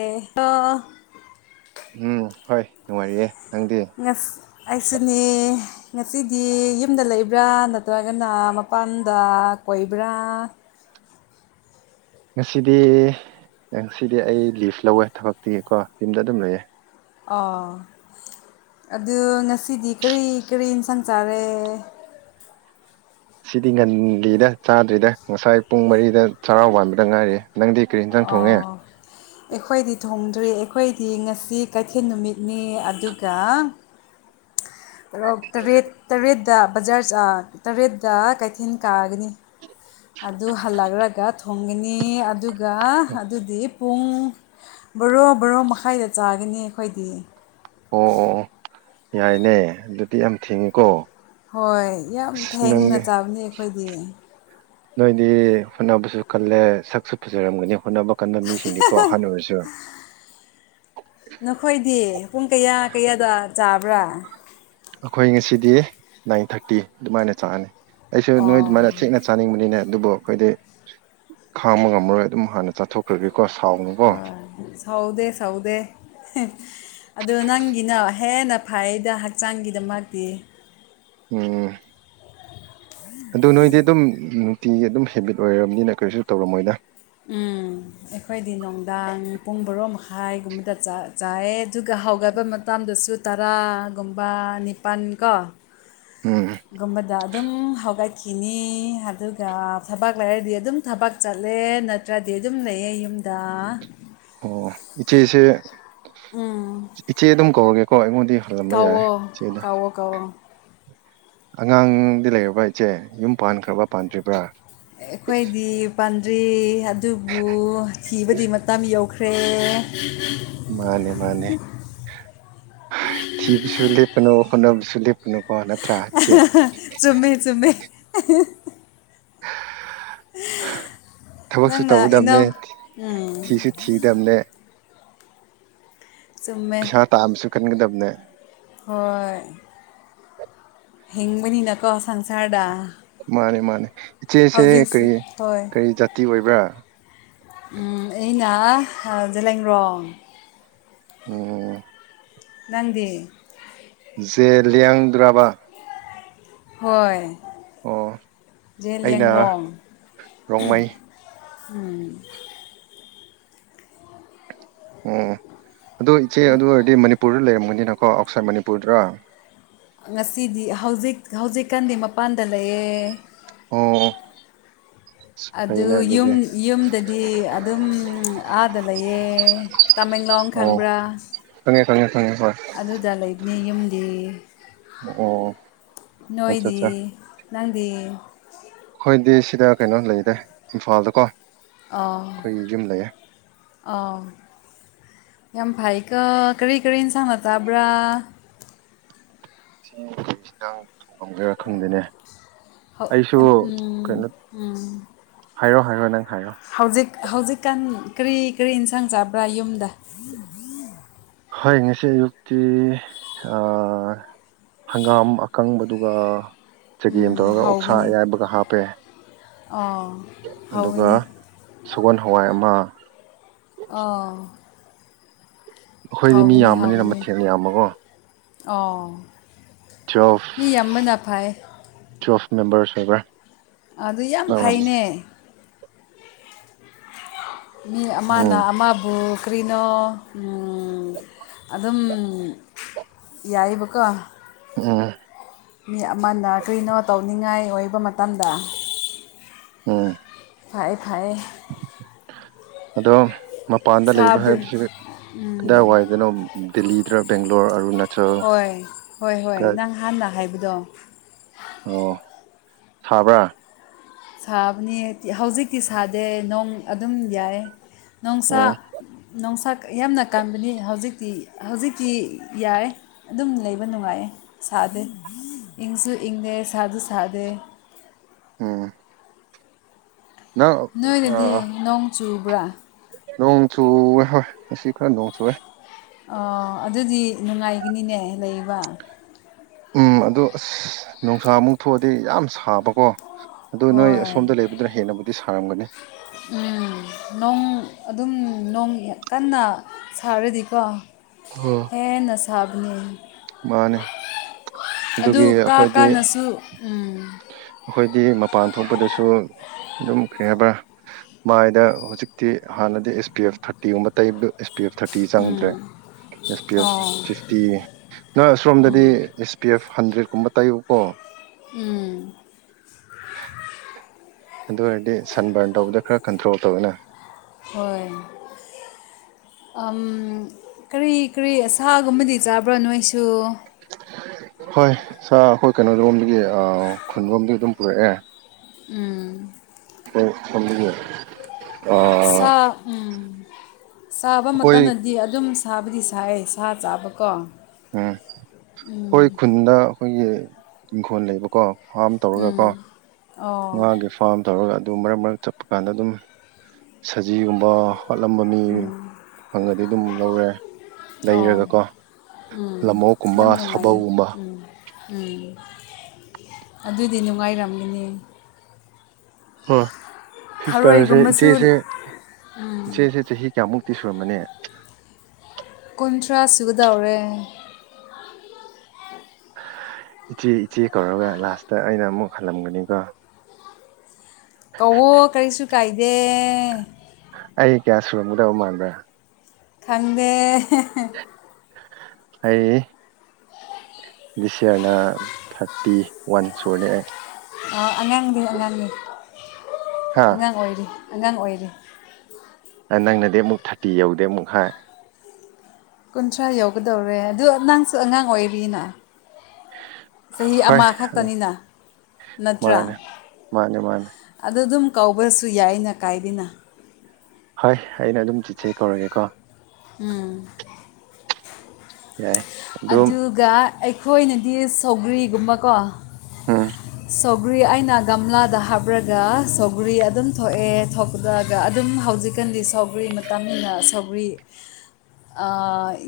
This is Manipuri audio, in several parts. ꯑꯦ ꯍ ꯎꯝ ꯍꯣꯏ ꯅꯨꯡꯉꯥꯏꯔꯤꯑꯦ ꯅꯪꯗꯤ ꯑꯩꯁꯨꯅꯦ ꯉꯁꯤꯗꯤ ꯌꯨꯝꯗ ꯂꯩꯕ꯭ꯔꯥ ꯅꯠꯇ꯭ꯔꯒꯅ ꯃꯄꯥꯟꯗ ꯀꯣꯏꯕ꯭ꯔꯥ ꯉꯁꯤꯗꯤ ꯉꯁꯤꯗꯤ ꯑꯩ ꯂꯤꯐ ꯂꯧꯋꯦ ꯊꯕꯛꯇꯤꯒꯤꯀꯣ ꯌꯝꯗ ꯑꯗꯨꯝ ꯂꯩꯌꯦꯦ ꯑꯣ ꯑꯗꯨ ꯉꯁꯤꯗꯤ ꯀꯔꯤ ꯀꯔꯤ ꯏꯟꯁꯥꯡ ꯆꯥꯔꯦ ꯁꯤꯗꯤ ꯉꯜꯂꯤꯗ ꯆꯥꯗ꯭ꯔꯤꯗ ꯉꯁꯥꯏ ꯄꯨꯡ ꯃꯔꯤꯗ ꯆꯔꯥꯎ ꯋꯥꯟꯕꯗ ꯉꯥꯏꯔꯤ ꯅꯪꯗꯤ ꯀꯔꯤ ꯌꯦꯟꯖꯥꯡ ꯊꯣꯡꯉꯦ ꯑ ꯑꯩꯈꯣꯏꯗꯤ ꯊꯣꯡꯗ꯭ꯔꯤ ꯑꯩꯈꯣꯏꯗꯤ ꯉꯁꯤ ꯀꯩꯊꯦꯜ ꯅꯨꯃꯤꯠꯅꯤ ꯑꯗꯨꯒ ꯔꯣꯛ ꯇꯔꯦꯠ ꯇꯔꯦꯠꯗ ꯕꯖꯥꯔ ꯇꯔꯦꯠꯗ ꯀꯩꯊꯦꯜ ꯀꯥꯒꯅꯤ ꯑꯗꯨ ꯍꯜꯂꯛꯔꯒ ꯊꯣꯡꯒꯅꯤ ꯑꯗꯨ ꯑꯗꯨꯒ ꯑꯗꯨꯗꯤ ꯄꯨꯡ ꯕꯔꯣ ꯕꯔꯣ ꯃꯈꯥꯏꯗ ꯆꯥꯒꯅꯤ ꯑꯩꯈꯣꯏꯗꯤ ꯑꯣ ꯑꯣ ꯑꯣ ꯌꯥꯏꯅꯦ ꯑꯗꯨꯗꯤ ꯌꯥꯝ ꯊꯦꯡꯉꯤꯀꯣ ꯍꯣꯏ ꯌꯥꯝ ꯑꯁ ꯊꯦꯡꯅ ꯅꯪꯗꯤ ꯆꯥꯕꯅꯤ ꯑꯩꯈꯣꯏꯗꯤ ꯅꯣꯏꯗꯤ ꯍꯣꯠꯅꯕꯁꯨ ꯀꯜꯂꯦ ꯁꯛꯁꯨ ꯐꯖꯔꯝꯒꯅꯤ ꯍꯣꯠꯅꯕ ꯀꯟꯕ ꯃꯤꯁꯤꯡꯗꯤꯀꯣ ꯑꯍꯥꯟꯕ ꯑꯣꯏꯔꯁꯨ ꯅꯈꯣꯏꯗꯤ ꯄꯨꯡ ꯀꯌꯥ ꯀꯌꯥꯗ ꯆꯥꯕ꯭ꯔꯥ ꯑꯩꯈꯣꯏ ꯉꯁꯤꯗꯤ ꯅꯥꯏꯟ ꯊꯥꯔꯇꯤ ꯑꯗꯨꯃꯥꯏꯅ ꯆꯥꯒꯅꯤ ꯑꯩꯁꯨ ꯅꯣꯏ ꯑꯣ ꯑꯗꯨꯃꯥꯏꯅ ꯊꯦꯡꯅ ꯆꯥꯅꯤꯡꯕꯅꯤꯅꯦ ꯑꯗꯨꯕꯨ ꯑꯩꯈꯣꯏꯗꯤ ꯈꯥꯡꯕ ꯉꯝꯃꯔꯣꯏ ꯑꯗꯨꯝ ꯍꯥꯟꯅ ꯆꯥꯊꯣꯛ ꯈꯈꯣꯏꯕꯤꯀꯣ ꯁꯥꯎꯅꯨꯀꯣ ꯁꯥꯎꯗꯦ ꯁꯥꯎꯗꯦ ꯑꯗꯨ ꯅꯪꯒꯤꯅ ꯍꯦꯟꯅ ꯐꯩꯗ ꯍꯛꯆꯥꯡꯒꯤꯗꯃꯛꯇꯤ ꯑꯣꯝ ꯑꯗꯨ ꯅꯣꯏꯗꯤ ꯑꯗꯨꯝ ꯅꯨꯡꯇꯤꯒꯤ ꯑꯗꯨꯝ ꯍꯦꯕꯤꯠ ꯑꯣꯏꯔꯕꯅꯤꯅ ꯀꯔꯤꯁꯨ ꯇꯧꯔꯝꯃꯣꯏꯗ ꯎꯝ ꯑꯩꯈꯣꯏꯗꯤ ꯅꯨꯡꯗꯥꯡ ꯄꯨꯡ ꯕꯔꯣ ꯃꯈꯥꯏ ꯒꯨꯝꯕꯗ ꯆꯥ ꯆꯥꯏꯑꯦ ꯑꯗꯨꯒ ꯍꯧꯒꯠꯄ ꯃꯇꯝꯗꯁꯨ ꯇꯔꯥꯒꯨꯝꯕ ꯅꯤꯄꯥꯜ ꯀꯣ ꯎꯝ ꯒꯨꯝꯕꯗ ꯑꯗꯨꯝ ꯍꯧꯒꯠꯈꯤꯅꯤ ꯑꯗꯨꯒ ꯊꯕꯛ ꯂꯩꯥꯔꯗꯤ ꯑꯗꯨꯝ ꯊꯕꯛ ꯆꯠꯂꯦ ꯅꯠ ꯅꯠꯇ꯭ꯔꯗꯤ ꯑꯗꯨꯝ ꯂꯩꯌꯦ ꯌꯨꯝꯗ ꯑꯣ ꯏꯆꯦꯁꯦ ꯎꯝ ꯏꯆꯦ ꯑꯗꯨꯝ ꯀꯧꯔꯒꯦꯀꯣ ꯑꯩꯉꯣꯟꯗꯤ ꯍꯜꯂꯝꯕ ꯌꯥꯏ ꯀꯧꯋꯣ ꯏꯆꯦꯗ ꯀꯧꯋꯣ ꯀꯧꯋꯣ ꯑꯉꯥꯡꯗꯤ ꯂꯩꯔꯕ ꯏꯆꯦ ꯌꯨꯝ ꯄꯥꯟꯈ꯭ꯔꯕ ꯄꯥꯟꯗ꯭ꯔꯤꯕ꯭ꯔꯥ ꯑꯩꯈꯣꯏꯗꯤ ꯄꯥꯟꯗ꯭ꯔꯤ ꯑꯗꯨꯕꯨ ꯊꯤꯕꯗꯤ ꯃꯇꯝ ꯌꯧꯈ꯭ꯔꯦ ꯄꯦ ꯃꯥꯅꯦ ꯃꯥꯅꯦ ꯊꯤꯕꯁꯨ ꯂꯦꯞꯀꯅꯣ ꯍꯣꯠꯅꯕꯁꯨ ꯂꯦꯞ ꯀꯅꯨꯀꯣ ꯅꯠꯇ꯭ꯔꯥ ꯏꯆꯦ ꯆꯨꯝꯃꯦ ꯆꯨꯝꯃꯦ ꯑꯍꯦꯍ ꯊꯕꯛꯁꯨ ꯅꯪꯅ ꯇꯧꯒꯗꯕꯅꯦ ꯏꯅꯧ ꯊꯤ ꯎꯝ ꯊꯤꯁꯨ ꯊꯤꯗꯝꯅꯦ ꯁꯨꯝꯃꯦ ꯇꯥꯝꯁꯨ ꯈꯟꯒꯗꯕꯅꯦ ꯍꯣꯏ ꯍꯤꯡꯕꯅꯤꯅꯀꯣ ꯁꯪꯁꯥꯔꯗ ꯃꯥꯅꯤ ꯃꯥꯅꯦ ꯏꯆꯦꯁꯦ ꯍꯧꯖꯤꯛꯁꯨ ꯀꯔꯤ ꯍꯣꯏ ꯀꯔꯤ ꯖꯥꯇꯤ ꯑꯣꯏꯕ꯭ꯔꯥ ꯑꯩꯅ ꯖꯂꯔꯣꯡ ꯑꯣ ꯅꯗꯤ ꯖꯦꯂꯤꯌꯥꯡꯗꯨꯔꯥꯕ ꯍꯣꯏ ꯑꯣ ꯑꯩꯅ ꯖꯦꯂꯤꯌꯥꯡꯔꯣꯡ ꯔꯣꯡꯃꯩ ꯎꯝ ꯑꯣ ꯑꯗꯣ ꯏꯆꯦ ꯑꯗꯨ ꯑꯣꯏꯔꯗꯤ ꯃꯅꯤꯄꯨꯔꯗ ꯂꯩꯔꯝꯒꯅꯤꯅꯀꯣ ꯑꯥꯎꯠꯁꯥꯏꯠ ꯃꯅꯤꯄꯨꯔꯗꯔ ꯉꯁꯤꯗꯤ ꯍꯧꯖꯤꯛ ꯍꯧꯖꯤꯛꯀꯥꯟꯗꯤ ꯃꯄꯥꯟꯗ ꯂꯩꯌꯦ ꯑꯣꯝ ꯑꯗꯨ ꯌꯨꯝ ꯌꯨꯝꯗꯗꯤ ꯑꯗꯨꯝ ꯑꯥꯗ ꯂꯩꯌꯦ ꯇꯥꯃꯦꯡꯂꯣꯡ ꯑꯣ ꯈꯪꯕ꯭ꯔꯥ ꯈꯪꯉꯦ ꯈꯪꯉꯦ ꯈꯪꯉꯦ ꯍꯣꯏ ꯑꯗꯨꯗ ꯂꯩꯕꯅꯤ ꯌꯨꯝꯗꯤ ꯑꯣ ꯑꯠꯆꯥ ꯅꯣꯏꯗꯤ ꯑꯠꯆꯥ ꯅꯪꯗꯤ ꯑꯩꯈꯣꯏꯗꯤ ꯁꯤꯗ ꯀꯩꯅꯣ ꯂꯩꯔꯦ ꯏꯝꯐꯥꯜꯗꯀꯣ ꯑꯣ ꯑꯩꯈꯣꯏꯒꯤ ꯌꯨꯝ ꯂꯩꯌꯦ ꯑꯥꯎ ꯌꯥꯝ ꯐꯩꯀ ꯀꯔꯤ ꯀꯔꯤ ꯑꯦꯟꯁꯥꯡꯅ ꯇꯥꯕ꯭ꯔꯥ ꯏ ꯑꯩꯈꯣꯏ ꯏꯤꯟꯖꯥꯡ ꯊꯣꯡꯉꯝꯒꯦꯔꯥ ꯈꯪꯗꯦꯅꯦ ꯍ ꯑꯩꯁꯨ ꯀꯩꯅꯣ ꯍꯥꯏꯔꯣ ꯍꯥꯏꯔꯣ ꯅꯪ ꯍꯥꯏꯔꯣ ꯍꯧꯖꯤꯛ ꯍꯧꯖꯤꯛꯀꯥꯟ ꯀꯔꯤ ꯀꯔꯤ ꯏꯟꯁꯥꯡ ꯆꯥꯕ꯭ꯔꯥ ꯌꯨꯝꯗ ꯍꯣꯏ ꯉꯁꯤ ꯑꯌꯨꯛꯇꯤ ꯍꯪꯒꯥꯝ ꯑꯀꯪꯕꯗꯨꯒ ꯆꯒꯦꯝ ꯇꯧꯔꯒ ꯑꯣꯛꯁꯥ ꯑꯌꯥꯏꯕꯒ ꯍꯥꯞꯄꯦ ꯑ ꯑꯗꯨꯒ ꯁꯒꯣꯜ ꯍꯋꯥꯏ ꯑꯃ ꯑꯥ ꯑꯩꯈꯣꯏꯗꯤ ꯃꯤ ꯌꯥꯝꯕꯅꯤꯅ ꯃꯊꯦꯡꯅ ꯌꯥꯝꯕꯀꯣ ꯑꯣ ꯃꯤ ꯌꯥꯝ ꯃꯄꯥꯏ ꯇꯨꯋꯦꯜꯞ ꯃꯦꯝꯝꯕꯔꯁ ꯍꯥꯏ꯭ꯔꯥ ꯑꯗꯨ ꯌꯥꯝ ꯐꯩꯅꯦ ꯃꯤ ꯑꯃꯅ ꯎꯝ ꯑꯃꯕꯨ ꯀ꯭ꯔꯤꯅꯣ ꯑꯗꯨꯝ ꯌꯥꯏꯕ ꯀ ꯎꯝ ꯃꯤ ꯑꯃꯅ ꯀꯔꯤꯅꯣ ꯇꯧꯅꯤꯡꯉꯥꯏ ꯑꯣꯏꯕ ꯃꯇꯝꯗ ꯎꯝ ꯐꯩ ꯐꯩ ꯑꯗꯣ ꯃꯄꯥꯟꯗ ꯂꯩꯕ ꯁꯥꯕ꯭ꯔ ꯍꯥꯏꯕꯁꯤ ꯀꯗꯥꯏ ꯋꯥꯏꯗꯅꯣ ꯗꯗꯤꯍꯤꯔ ꯦꯡꯒꯂꯣꯔꯅꯥ ꯍꯣꯏ ꯍꯣꯏ ꯍꯣꯏ ꯅꯪ ꯍꯥꯟꯅ ꯍꯥꯏꯕꯗꯣ ꯑꯣ ꯁꯥꯕ꯭ꯔꯥ ꯁꯥꯕꯅꯤ ꯍꯧꯖꯤꯛꯇꯤ ꯁꯥꯗꯦ ꯅꯣꯡ ꯑꯗꯨꯝ ꯌꯥꯏ ꯅꯣꯡꯁꯥ ꯑꯣ ꯅꯨꯡꯁꯥ ꯌꯥꯝꯅ ꯀꯥꯟꯕꯅꯤ ꯍꯧꯖꯤꯛꯇꯤ ꯍꯧꯖꯤꯛꯇꯤ ꯌꯥꯏ ꯑꯗꯨꯝ ꯂꯩꯕ ꯅꯨꯡꯉꯥꯏꯌꯦ ꯁꯥꯗꯦ ꯏꯪꯁꯨ ꯏꯪꯗꯦ ꯁꯥꯁꯨ ꯁꯥꯗꯦ ꯎꯝ ꯅꯪ ꯅꯣꯏꯗꯗꯤ ꯅꯣꯡ ꯆꯨꯕ꯭ꯔꯥ ꯅꯣꯡꯆꯨꯋꯦ ꯍꯣꯏ ꯑꯁꯤ ꯈꯔ ꯅꯣꯡ ꯆꯨꯑꯦ ꯑꯗꯨꯗꯤ ꯅꯨꯡꯉꯥꯏꯒꯅꯤꯅꯦ ꯂꯩꯕ ꯎꯝ ꯑꯗꯣ ꯑꯁ ꯅꯨꯡꯁꯥꯃꯨꯛ ꯊꯣꯛꯑꯗꯤ ꯌꯥꯝ ꯁꯥꯕꯀꯣ ꯑꯗꯨ ꯅꯣꯏ ꯑꯁꯣꯝꯗ ꯂꯩꯕꯗꯨꯅ ꯍꯦꯟꯅꯕꯨꯗꯤ ꯁꯥꯔꯝꯒꯅꯤ ꯎꯝ ꯅꯣꯡ ꯑꯗꯨꯝ ꯅꯣꯡ ꯀꯟꯅ ꯁꯥꯔꯗꯤꯀꯣ ꯑꯣ ꯍꯦꯟꯅ ꯁꯥꯕꯅꯤ ꯃꯥꯅꯦ ꯑꯗꯨ ꯑꯗꯨꯒꯤ ꯀꯥ ꯑꯩꯈꯣꯏꯗꯤ ꯀꯥꯅꯁꯨ ꯑꯩꯈꯣꯏꯗꯤ ꯃꯄꯥꯟ ꯊꯣꯛꯄꯗꯁꯨ ꯑꯗꯨꯝꯈ꯭ꯔꯦ ꯍꯥꯏꯕ꯭ꯔꯥ ꯃꯥꯏꯗ ꯍꯧꯖꯤꯛꯇꯤ ꯍꯥꯟꯅꯗꯤ ꯑꯦꯁ ꯄꯤ ꯑꯦꯐ ꯊꯥꯔꯇꯤꯒꯨꯝꯕ ꯇꯩꯕ ꯐ ꯊꯥꯔꯇꯤ ꯆꯪꯗ꯭ꯔꯦ ꯎꯝ S P F O fifty ꯅꯣꯏ ꯑꯁꯣꯝꯗꯗꯤ ꯎꯝ ꯑꯦ ꯄꯤ ꯑꯦꯐ ꯍꯟꯗ꯭ꯔꯦꯠꯀꯨꯝꯕ ꯇꯩꯕꯀꯣ ꯎꯝ ꯑꯗꯨ ꯑꯣꯏꯔꯗꯤ ꯁꯟ ꯕꯔꯟ ꯇꯧꯕꯗ ꯈꯔ ꯀꯟꯇ꯭ꯔꯣꯜ ꯇꯧꯋꯦꯅ ꯍꯣꯏ ꯀꯔꯤ ꯀꯔꯤ ꯑ ꯁꯥꯥꯒꯨꯝꯕꯗꯤ ꯆꯥꯕ꯭ꯔꯣ ꯅꯣꯏꯁꯨ ꯍꯣꯏ ꯁꯥꯔ ꯑꯩꯈꯣꯏ ꯀꯩꯅꯣꯔꯣꯝꯗꯒꯤ ꯈꯨꯟꯔꯣꯝꯗꯒꯤ ꯑꯗꯨꯝ ꯄꯨꯔꯛꯑꯦ ꯎꯝ ꯊꯦ ꯑ ꯁꯥ ꯁꯥꯕ ꯃꯇꯝꯗꯗꯤ ꯑꯗꯨꯝ ꯁꯥꯕꯨꯗꯤ ꯁꯥꯏ ꯁꯥ ꯆꯥꯕꯀꯣ ꯎꯝ ꯍꯣꯏ ꯎꯝ ꯈꯨꯟꯗ ꯑꯩꯈꯣꯏꯒꯤ ꯏꯪꯈꯣꯜ ꯂꯩꯕꯀꯣ ꯐꯥꯝ ꯇꯧꯔꯒꯀꯣ ꯎꯝ ꯑꯣ ꯉꯥꯒꯤ ꯐꯥꯝ ꯇꯧꯔꯒ ꯑꯗꯨ ꯃꯔꯛ ꯃꯔꯛ ꯆꯠꯄ ꯀꯥꯟꯗ ꯑꯗꯨꯝ ꯁꯖꯤꯒꯨꯝꯕ ꯐꯠꯂꯝꯕ ꯃꯤ ꯐꯪꯉꯗꯤ ꯑꯗꯨꯝ ꯂꯧꯔꯦ ꯑꯣ ꯂꯩꯔꯒꯀꯣ ꯎꯝ ꯂꯝꯑꯣꯛꯀꯨꯝꯕ ꯌꯥꯝ ꯅꯨꯡꯉꯥꯏꯌꯦ ꯁꯥꯕꯧꯒꯨꯝꯕ ꯎꯝ ꯎꯝ ꯑꯗꯨꯗꯤ ꯅꯨꯡꯉꯥꯏꯔꯝꯒꯅꯤ ꯍꯣꯏ ꯁꯤꯁꯇꯔꯁꯦ ꯊꯔꯣꯏꯒꯨꯝꯕꯁꯨ ꯏꯆꯦꯁꯦ ꯎꯝ ꯏꯆꯦꯁꯦ ꯆꯍꯤ ꯀꯌꯥꯃꯨꯛ ꯇꯤ ꯁꯣꯔꯃꯅꯦ ꯀꯨꯟꯊ꯭ꯔꯥ ꯁꯨꯒꯗꯎꯔꯦ ꯏꯆꯦ ꯏꯆꯦ ꯀꯧꯔꯒ ꯂꯥꯁꯇ ꯑꯩꯅ ꯑꯃꯨꯛ ꯍꯜꯂꯝꯒꯅꯤꯀꯣ ꯀꯧꯋꯣ ꯀꯔꯤꯁꯨ ꯀꯥꯏꯗꯦ ꯑꯩ ꯀꯌꯥ ꯁꯨꯔꯝꯒꯗꯕ ꯃꯥꯟꯕ꯭ꯔꯥ ꯈꯟꯗꯦ ꯑꯩꯌꯦ ꯗꯤꯁꯔꯅ ꯊꯥꯔꯇꯤ ꯋꯥꯟ ꯁꯨꯔꯅꯦ ꯑꯩ ꯑꯉꯥꯡꯗꯤ ꯑꯉꯥꯡꯅꯤ ꯍꯥ ꯑꯉꯥꯡ ꯑꯣꯏꯔꯤ ꯑꯉꯥꯡ ꯑꯣꯏꯔꯤ ꯅꯪꯅꯗꯤ ꯑꯃꯨꯛ ꯊꯥꯔꯇꯤ ꯌꯧꯗꯦ ꯑꯃꯨꯛ ꯍꯥꯏ ꯀꯨꯟꯊ꯭ꯔꯥ ꯌꯧꯒꯗꯧꯔꯦ ꯑꯗꯨ ꯑꯉꯥꯡꯁꯨ ꯑꯉꯥꯡ ꯑꯣꯏꯔꯤꯅ ꯆꯍꯤ ꯍꯣꯏ ꯑꯃ ꯈꯛꯇꯅꯤꯅ ꯃꯥꯅꯦ ꯃꯥꯅꯦ ꯃꯥꯅꯦ ꯑꯗꯨꯗ ꯑꯗꯨꯝ ꯀꯧꯕꯁꯨ ꯌꯥꯏꯅ ꯀꯥꯏꯗꯅ ꯍꯣꯏ ꯑꯩꯅ ꯑꯗꯨꯝ ꯆꯤꯠꯁꯦ ꯀꯧꯔꯒꯦ ꯀꯣ ꯎꯝ ꯌꯥ ꯑꯗꯨꯒ ꯑꯩꯈꯣꯏꯅꯗꯤ ꯁꯧꯒ꯭ꯔꯤꯒꯨꯝꯕꯀꯣ ꯎꯝ ꯁꯧꯒ꯭ꯔꯤ ꯑꯩꯅ ꯒꯝꯂꯥꯗ ꯍꯥꯞꯔꯒ ꯁꯧꯒ꯭ꯔꯤ ꯑꯗꯨꯝ ꯊꯣꯛꯑꯦ ꯊꯣꯛꯒ ꯑꯗꯨꯝ ꯍꯧꯖꯤꯛ ꯆꯤꯛꯀꯟꯗꯤ ꯁꯥꯎꯒ꯭ꯔꯤ ꯃꯇꯝꯅꯤ ꯏꯟꯅ ꯁꯥꯎꯒ꯭ꯔꯤ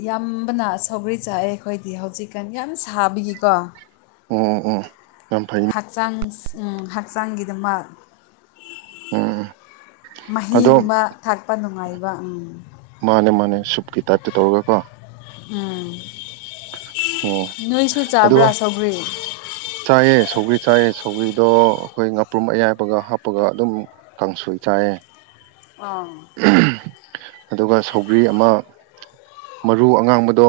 ꯌꯥꯝꯕꯅ ꯁꯥꯎꯒ꯭ꯔꯤ ꯑꯩ ꯆꯥꯛꯑꯦ ꯑꯩꯈꯣꯏꯗꯤ ꯍꯧꯖꯤꯛꯀꯥꯟ ꯌꯥꯝ ꯁꯥꯕꯤꯒꯤꯀꯣ ꯑꯣꯝ ꯑꯣ ꯑꯣ ꯌꯥꯝꯝ ꯐꯩꯅꯦ ꯍꯛꯆꯥꯡ ꯍꯛꯆꯥꯡꯒꯤꯗꯃꯛ ꯎꯝ ꯎꯝ ꯑꯗꯣ ꯃꯍꯤꯒꯨꯝꯕ ꯊꯥꯛꯄ ꯅꯨꯡꯉꯥꯏꯕ ꯃꯥꯅꯦ ꯃꯥꯅꯦ ꯁꯨꯞꯀꯤ ꯇꯥꯏꯞꯇ ꯇꯧꯔꯒ ꯀꯣ ꯎꯝ ꯎꯝ ꯅꯣꯏꯁꯨ ꯆꯥꯕ꯭ꯔꯥ ꯁꯧꯒ꯭ꯔꯤ ꯆꯥꯏꯑ ꯁꯧꯒ꯭ꯔꯤ ꯆꯥꯏꯑ ꯁꯧꯒ꯭ꯔꯤꯗꯣ ꯑꯩꯈꯣꯏ ꯉꯥꯄ꯭ꯔꯨꯝ ꯑꯌꯥꯏꯕꯒ ꯍꯥꯞꯄꯒ ꯑꯗꯨꯝ ꯀꯥꯡꯁꯣꯏ ꯆꯥꯏꯌꯦ ꯑꯥ ꯑꯗꯨꯒ ꯁꯧꯒ꯭ꯔꯤ ꯑꯃ ꯃꯔꯨ ꯑꯉꯥꯡꯕꯗꯣ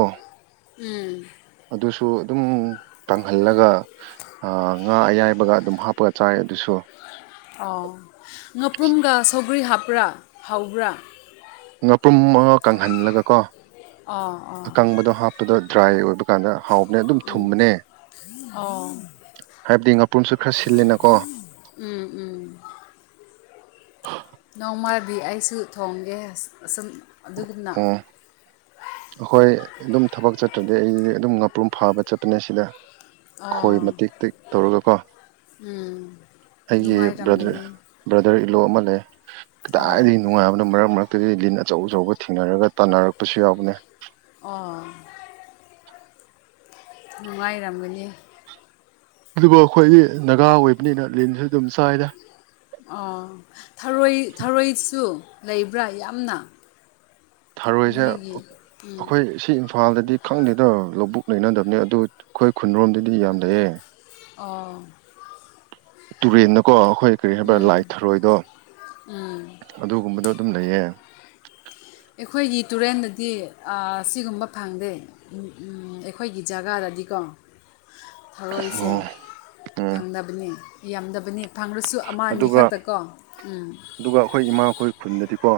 ꯎꯝ ꯑꯗꯨꯁꯨ ꯑꯗꯨꯝ ꯀꯪꯍꯜꯂꯒ ꯉꯥ ꯑꯌꯥꯏꯕꯒ ꯑꯗꯨꯝ ꯍꯥꯞꯄꯒ ꯆꯥꯏ ꯑꯗꯨꯁꯨ ꯑꯣ ꯉꯥꯄ꯭ꯔꯨꯝꯒ ꯁꯧꯒ꯭ꯔꯤ ꯍꯥꯞꯄ꯭ꯔꯥ ꯍꯥꯎꯕ꯭ꯔꯥ ꯉꯥꯄ꯭ꯔꯨꯝ ꯃꯉꯥ ꯀꯪꯍꯜꯂꯒ ꯀꯣ ꯑꯥ ꯑꯥ ꯑꯀꯪꯕꯗꯣ ꯍꯥꯞꯄꯗꯣ ꯗ꯭ꯔꯥꯏ ꯑꯣꯏꯕ ꯀꯥꯟꯗ ꯍꯥꯎꯕꯅꯦ ꯑꯗꯨꯝ ꯊꯨꯝꯕꯅꯦ ꯑꯣ ꯍꯥꯏꯕꯗꯤ ꯉꯄꯨꯟꯁꯨ ꯈꯔ ꯁꯤꯜꯂꯤꯅꯀꯣ ꯎꯝ ꯎꯝ ꯅꯣꯡꯃꯥꯕꯤ ꯑꯩꯁꯨ ꯊꯣꯡꯒꯦ ꯑꯁꯨꯝ ꯑꯗꯨꯒꯨꯝꯅ ꯎꯝ ꯑꯩꯈꯣꯏ ꯑꯗꯨꯝ ꯊꯕꯛ ꯆꯠꯇ꯭ꯔꯗꯤ ꯑꯩꯗꯤ ꯑꯗꯨꯝ ꯉꯥꯄ꯭ꯔꯨꯝ ꯐꯥꯕ ꯆꯠꯄꯅꯦ ꯁꯤꯗ ꯈꯣꯏ ꯑꯣ ꯃꯇꯦꯛ ꯇꯦꯛ ꯇꯧꯔꯒꯀꯣ ꯎꯝ ꯑꯩꯒꯤ ꯕ꯭ꯔꯗꯔ ꯅꯨꯡꯉꯥꯏꯔꯝꯒꯅꯤ ꯕ꯭ꯔꯗꯔ ꯏꯜꯂꯣ ꯑꯃ ꯂꯩ ꯑꯣ ꯀꯗꯥꯏꯗꯒꯤ ꯅꯨꯡꯉꯥꯏꯕ ꯑꯗꯨ ꯃꯔꯛ ꯃꯔꯛꯇꯗꯤ ꯂꯤꯟ ꯑꯆꯧ ꯑꯆꯧꯕ ꯊꯦꯡꯅꯔꯒ ꯇꯥꯟꯅꯔꯛꯄꯁꯨ ꯌꯥꯎꯕꯅꯦ ꯑꯣ ꯅꯨꯡꯉꯥꯏꯔꯝꯒꯅꯤ ꯑꯗꯨꯒ ꯑꯩꯈꯣꯏꯗꯤ ꯅꯥꯒꯥ ꯑꯣꯏꯕꯅꯤꯅ ꯂꯤꯟꯁꯨ ꯑꯗꯨꯝ ꯆꯥꯏꯗ ꯑꯣ ꯊꯔꯣꯏ ꯊꯔꯣꯏꯁꯨ ꯂꯩꯕ꯭ꯔꯥ ꯌꯥꯝꯅ ꯊꯔꯣꯏꯁꯦ ꯅꯣꯏꯒꯤ ꯎꯝ ꯑꯩꯈꯣꯏ ꯁꯤ ꯏꯐꯥ ꯏꯝꯐꯥꯜꯗꯗꯤ ꯈꯪꯗꯦꯗꯣ ꯂꯧꯕꯨꯛ ꯂꯩꯅꯗꯕꯅꯦ ꯑꯗꯨ ꯑꯩꯈꯣꯏ ꯈꯨꯟꯔꯣꯝꯗꯗꯤ ꯌꯥꯝ ꯂꯩꯌꯦꯦ ꯑꯣ ꯇꯨꯔꯦꯜꯗꯀꯣ ꯑꯩꯈꯣꯏ ꯀꯔꯤ ꯍꯥꯏꯕ꯭ꯔꯥ ꯂꯥꯏ ꯊꯔꯣꯏꯗꯣ ꯑꯗꯨꯒꯨꯝꯕꯗꯣ ꯑꯗꯨꯝ ꯂꯩꯌꯦ ꯑꯩꯈꯣꯏꯒꯤ ꯇꯨꯔꯦꯟꯗꯗꯤ ꯁꯤꯒꯨꯝꯕ ꯐꯪꯗꯦ ꯑꯩꯈꯣꯏꯒꯤ ꯖꯒꯥꯗꯗꯤꯀꯣ [unintelligible] ꯊꯧꯔꯣꯏꯁꯦ ꯑꯣ ꯎꯝ ꯐꯪꯗꯕꯅꯤ ꯌꯥꯝꯗꯕꯅꯤ ꯐꯪꯔꯁꯨ ꯑꯃ ꯑꯅꯤ ꯑꯗꯨꯒ ꯈꯛꯇꯀꯣ ꯎꯝ ꯑꯗꯨꯒ ꯑꯩꯈꯣꯏ ꯏꯃꯥꯈꯣꯏ ꯈꯨꯟꯗꯗꯤꯀꯣ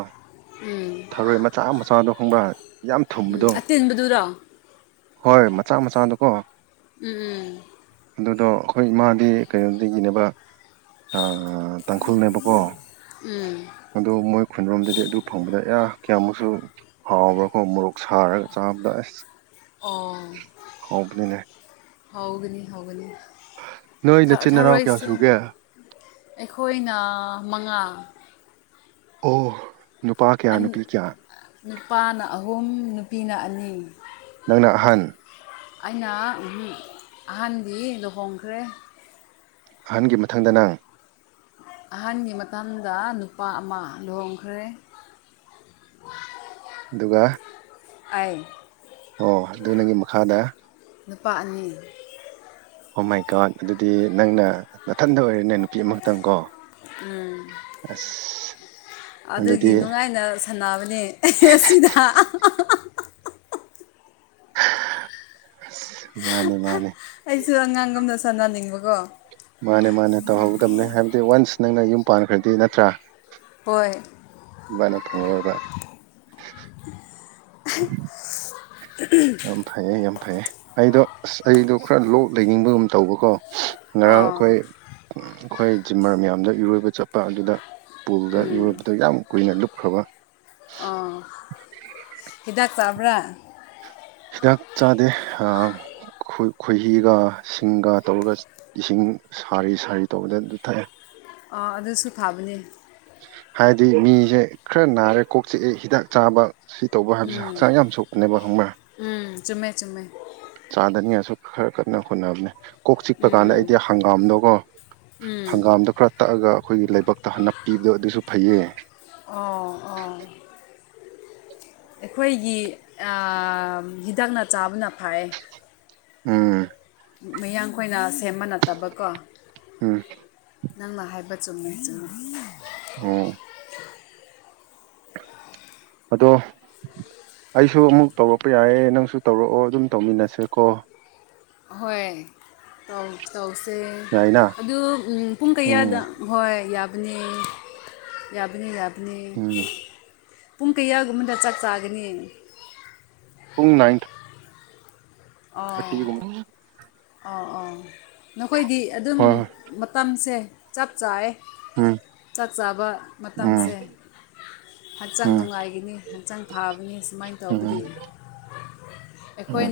ꯎꯝ ꯊꯔꯣꯏ ꯃꯆꯥ ꯃꯆꯥꯗꯣ ꯈꯪꯕ ꯌꯥꯝ ꯎꯝ ꯊꯨꯝꯕꯗꯣ ꯑꯇꯤꯟꯕꯗꯨꯔꯣ ꯍꯣꯏ ꯃꯆꯥ ꯃꯆꯥꯗꯨ ꯀꯣ ꯎꯝ ꯎꯝ ꯑꯗꯨꯗꯣ ꯑꯩꯈꯣꯏ ꯏꯃꯥꯗꯤ ꯀꯩꯅꯣꯗꯒꯤꯅꯦꯕ ꯇꯥꯡꯈꯨꯜꯅꯦꯕꯀꯣ ꯑꯣ ꯃꯣꯏ ꯈꯨꯟꯔꯣꯝꯗꯗꯤ ꯑꯗꯨ ꯐꯪꯕꯗ ꯑ ꯀꯌꯥꯃꯨꯛꯁꯨ ꯍꯥꯎꯕ꯭ꯔꯥꯀꯣ ꯃꯣꯔꯣꯛ ꯁꯥꯔꯒ ꯆꯥꯕꯗ ꯑꯁ ꯑꯣ ꯍꯥꯎꯕꯅꯤꯅꯦ ꯍꯧꯒꯅꯤ ꯍꯧꯒꯅꯤ ꯅꯣꯏ ꯊ- ꯅꯆꯤꯟ ꯅꯅꯥꯎ ꯀꯌꯥ ꯊꯔꯣꯏꯁꯦ ꯁꯨꯒꯦ ꯑꯩꯈꯣꯏꯅ ꯃꯉꯥ ꯑꯣ ꯅꯨꯄꯥ ꯀꯌꯥ ꯑꯅꯤ ꯅꯨꯄꯤ ꯀꯌꯥ ꯅꯨꯄꯥꯅ ꯑꯍꯨꯝ ꯅꯨꯄꯤꯅ ꯑꯅꯤ ꯅꯪꯅ ꯑꯍꯟ ꯑꯩꯅ ꯑꯍꯟꯗꯤ ꯂꯨꯍꯣꯡꯈ꯭ꯔꯦ ꯑꯍꯟꯒꯤ ꯃꯊꯪꯗ ꯅꯪ ꯑꯍꯟꯒꯤ ꯃꯇꯥꯡꯗ ꯅꯨꯄꯥ ꯑꯃ ꯂꯨꯍꯣꯡꯈ꯭ꯔꯦ ꯑꯗꯨꯒ ꯑ ꯑꯣ ꯑꯗꯨ ꯅꯪꯒꯤ ꯃꯈꯥꯗ ꯅꯨꯄꯥ ꯑꯅꯤ ꯍꯣ ꯃꯥꯏ ꯀꯥꯔꯗ ꯑꯗꯨꯗꯤ ꯅꯪꯅ ꯅꯥꯊꯟꯗ ꯑꯣꯏꯔꯦꯅꯦ ꯅꯨꯄꯤ ꯑꯃꯈꯛꯇꯪ ꯀꯣ ꯎꯝ ꯑꯁ ꯑꯗꯨꯒꯤ ꯑꯗꯨꯗꯤ ꯅꯨꯡꯉꯥꯏꯅ ꯊꯟꯅꯕꯅꯦ ꯑꯁꯤꯗ ꯑ ꯑꯩꯁꯨ ꯑꯉꯥꯡꯒ ꯑꯃꯅ ꯁꯥꯟꯅꯅꯤꯡꯕꯀꯣ ꯃꯥꯅꯦ ꯃꯥꯅꯦ ꯇꯧꯍꯧꯒꯗꯕꯅꯦ ꯍꯥꯏꯕꯗꯤ ꯋꯥꯟꯁ ꯅꯪꯅ ꯌꯨꯝ ꯄꯥꯟꯈ꯭ꯔꯗꯤ ꯅꯠꯇ꯭ꯔꯥ ꯍꯣꯏ ꯅ ꯊꯉꯕꯕꯥ [unintelligible] ꯌꯥꯝ ꯐꯩꯌꯦꯦ ꯌꯥꯝ ꯐꯩꯌꯦꯦ ꯑꯩꯗꯣ ꯑꯁ ꯑꯩꯗꯣ ꯈꯔ ꯂꯣꯛ ꯂꯩꯅꯤꯡꯕꯒꯨꯝ ꯇꯧꯕꯀꯣ ꯉꯔꯥꯡ ꯑꯥ ꯑꯩꯈꯣꯏ ꯑꯩꯈꯣꯏ ꯖꯤꯝꯃꯔ ꯃꯌꯥꯝꯗ ꯏꯔꯣꯏꯕ ꯆꯠꯄ ꯑꯗꯨꯗ ꯄꯨꯜꯗ ꯌꯨꯔꯕꯗ ꯌꯥꯝ ꯀꯨꯏꯅ ꯂꯨꯞꯈ꯭ꯔꯕ ꯑꯥ ꯍꯤꯗꯥꯛ ꯇꯥꯕ꯭ꯔꯥ ꯍꯤꯗꯥꯛ ꯆꯥꯗꯦ ꯑ ꯈꯣꯏꯍꯤꯒ ꯁꯤꯡꯒ ꯇꯧꯔꯒ ꯏꯁꯤꯡ ꯁꯥꯔꯤ ꯁꯥꯔꯤ ꯇꯧꯕꯗ ꯑꯗꯨ ꯊꯛꯑꯦ ꯑꯥ ꯑꯗꯨꯁꯨ ꯐꯕꯅꯦ ꯍꯥꯏꯗꯤ ꯃꯤꯁꯦ ꯈꯔ ꯅꯥꯔꯦ ꯀꯣꯛꯆꯤꯛꯑꯦ ꯍꯤꯗꯥꯛ ꯆꯥꯕ ꯁꯤ ꯇꯧꯕ ꯍꯥꯏꯕꯁꯦ ꯍꯛꯆꯥꯡ ꯌꯥꯝ ꯁꯣꯛꯄꯅꯦꯕ ꯍꯪꯕ꯭ꯔꯥ ꯎꯝ ꯆꯨꯝꯃꯦ ꯆꯨꯝꯃꯦ ꯆꯥꯗꯅꯤꯉꯁꯨ ꯈꯔ ꯀꯟꯅ ꯍꯣꯠꯅꯕꯅꯦ ꯀꯣꯛ ꯆꯤꯛꯄ ꯀꯥꯟꯗ ꯑꯩꯗꯤ ꯍꯪꯒꯥꯝꯗꯣꯀꯣ ꯎꯝ ꯍꯪꯒꯥꯝꯗꯣ ꯈꯔ ꯇꯛꯑꯒ ꯑꯩꯈꯣꯏꯒꯤ ꯂꯥꯏꯕꯛꯇ ꯍꯟꯅꯄꯤꯤꯕꯗꯣ ꯑꯗꯨꯁꯨ ꯐꯩꯌꯦ ꯑꯣ ꯑꯣꯥ ꯑꯩꯈꯣꯏꯒꯤ ꯍꯤꯗꯥꯛꯅ ꯆꯥꯕꯅ ꯐ ꯎꯝ ꯃꯌꯥꯡꯈꯣꯏꯅ ꯁꯦꯝꯕ ꯅꯠꯇꯕꯀꯣ ꯎꯝ ꯅꯪꯅ ꯍꯥꯏꯕ ꯆꯨꯝꯃꯦ ꯆꯨꯝꯃꯤ ꯑꯝ ꯑꯗꯣ ꯑꯩꯁꯨ ꯑꯃꯨꯛ ꯇꯧꯔꯛꯄ ꯌꯥꯏꯌꯦ ꯅꯪꯁꯨ ꯇꯧꯔꯛꯑꯣ ꯑꯗꯨꯝ ꯇꯧꯃꯤꯟꯅꯁꯦꯀꯣ ꯑꯍꯣꯏ ꯇꯧꯁꯦ ꯌꯥꯏꯅ ꯑꯗꯨ ꯄꯨꯡ ꯀꯌꯥꯗ ꯎꯝ ꯍꯣꯏ ꯌꯥꯕꯅꯤ ꯌꯥꯕꯅꯤ ꯌꯥꯕꯅꯤ ꯎꯝ ꯄꯨꯡ ꯀꯌꯥꯒꯨꯝꯕꯗ ꯆꯥꯛ ꯆꯥꯒꯅꯤ ꯄꯨꯡ ꯅꯥꯏꯟ ꯑꯣꯥ ꯊꯥꯔꯇꯤꯒꯨꯝꯕ ꯍꯣꯏ ꯑꯥ ꯑꯣꯥ ꯅꯈꯣꯏꯗꯤ ꯑꯗꯨꯝ ꯍꯣꯏ ꯃꯇꯝꯁꯦ ꯆꯞ ꯆꯥꯑ ꯎꯝ ꯆꯥꯛ ꯆꯥꯕ ꯎꯝ ꯃꯇꯝꯁꯦ ꯍꯛꯆꯥꯡ ꯎꯝ ꯅꯨꯡꯉꯥꯏꯒꯅꯤ ꯍꯛꯆꯥꯡ ꯐꯥꯕꯅꯤ ꯁꯨꯃꯥꯏꯅ ꯎꯝ ꯇꯧꯕꯗꯤ ꯎꯝ ꯑꯩꯈꯣꯏ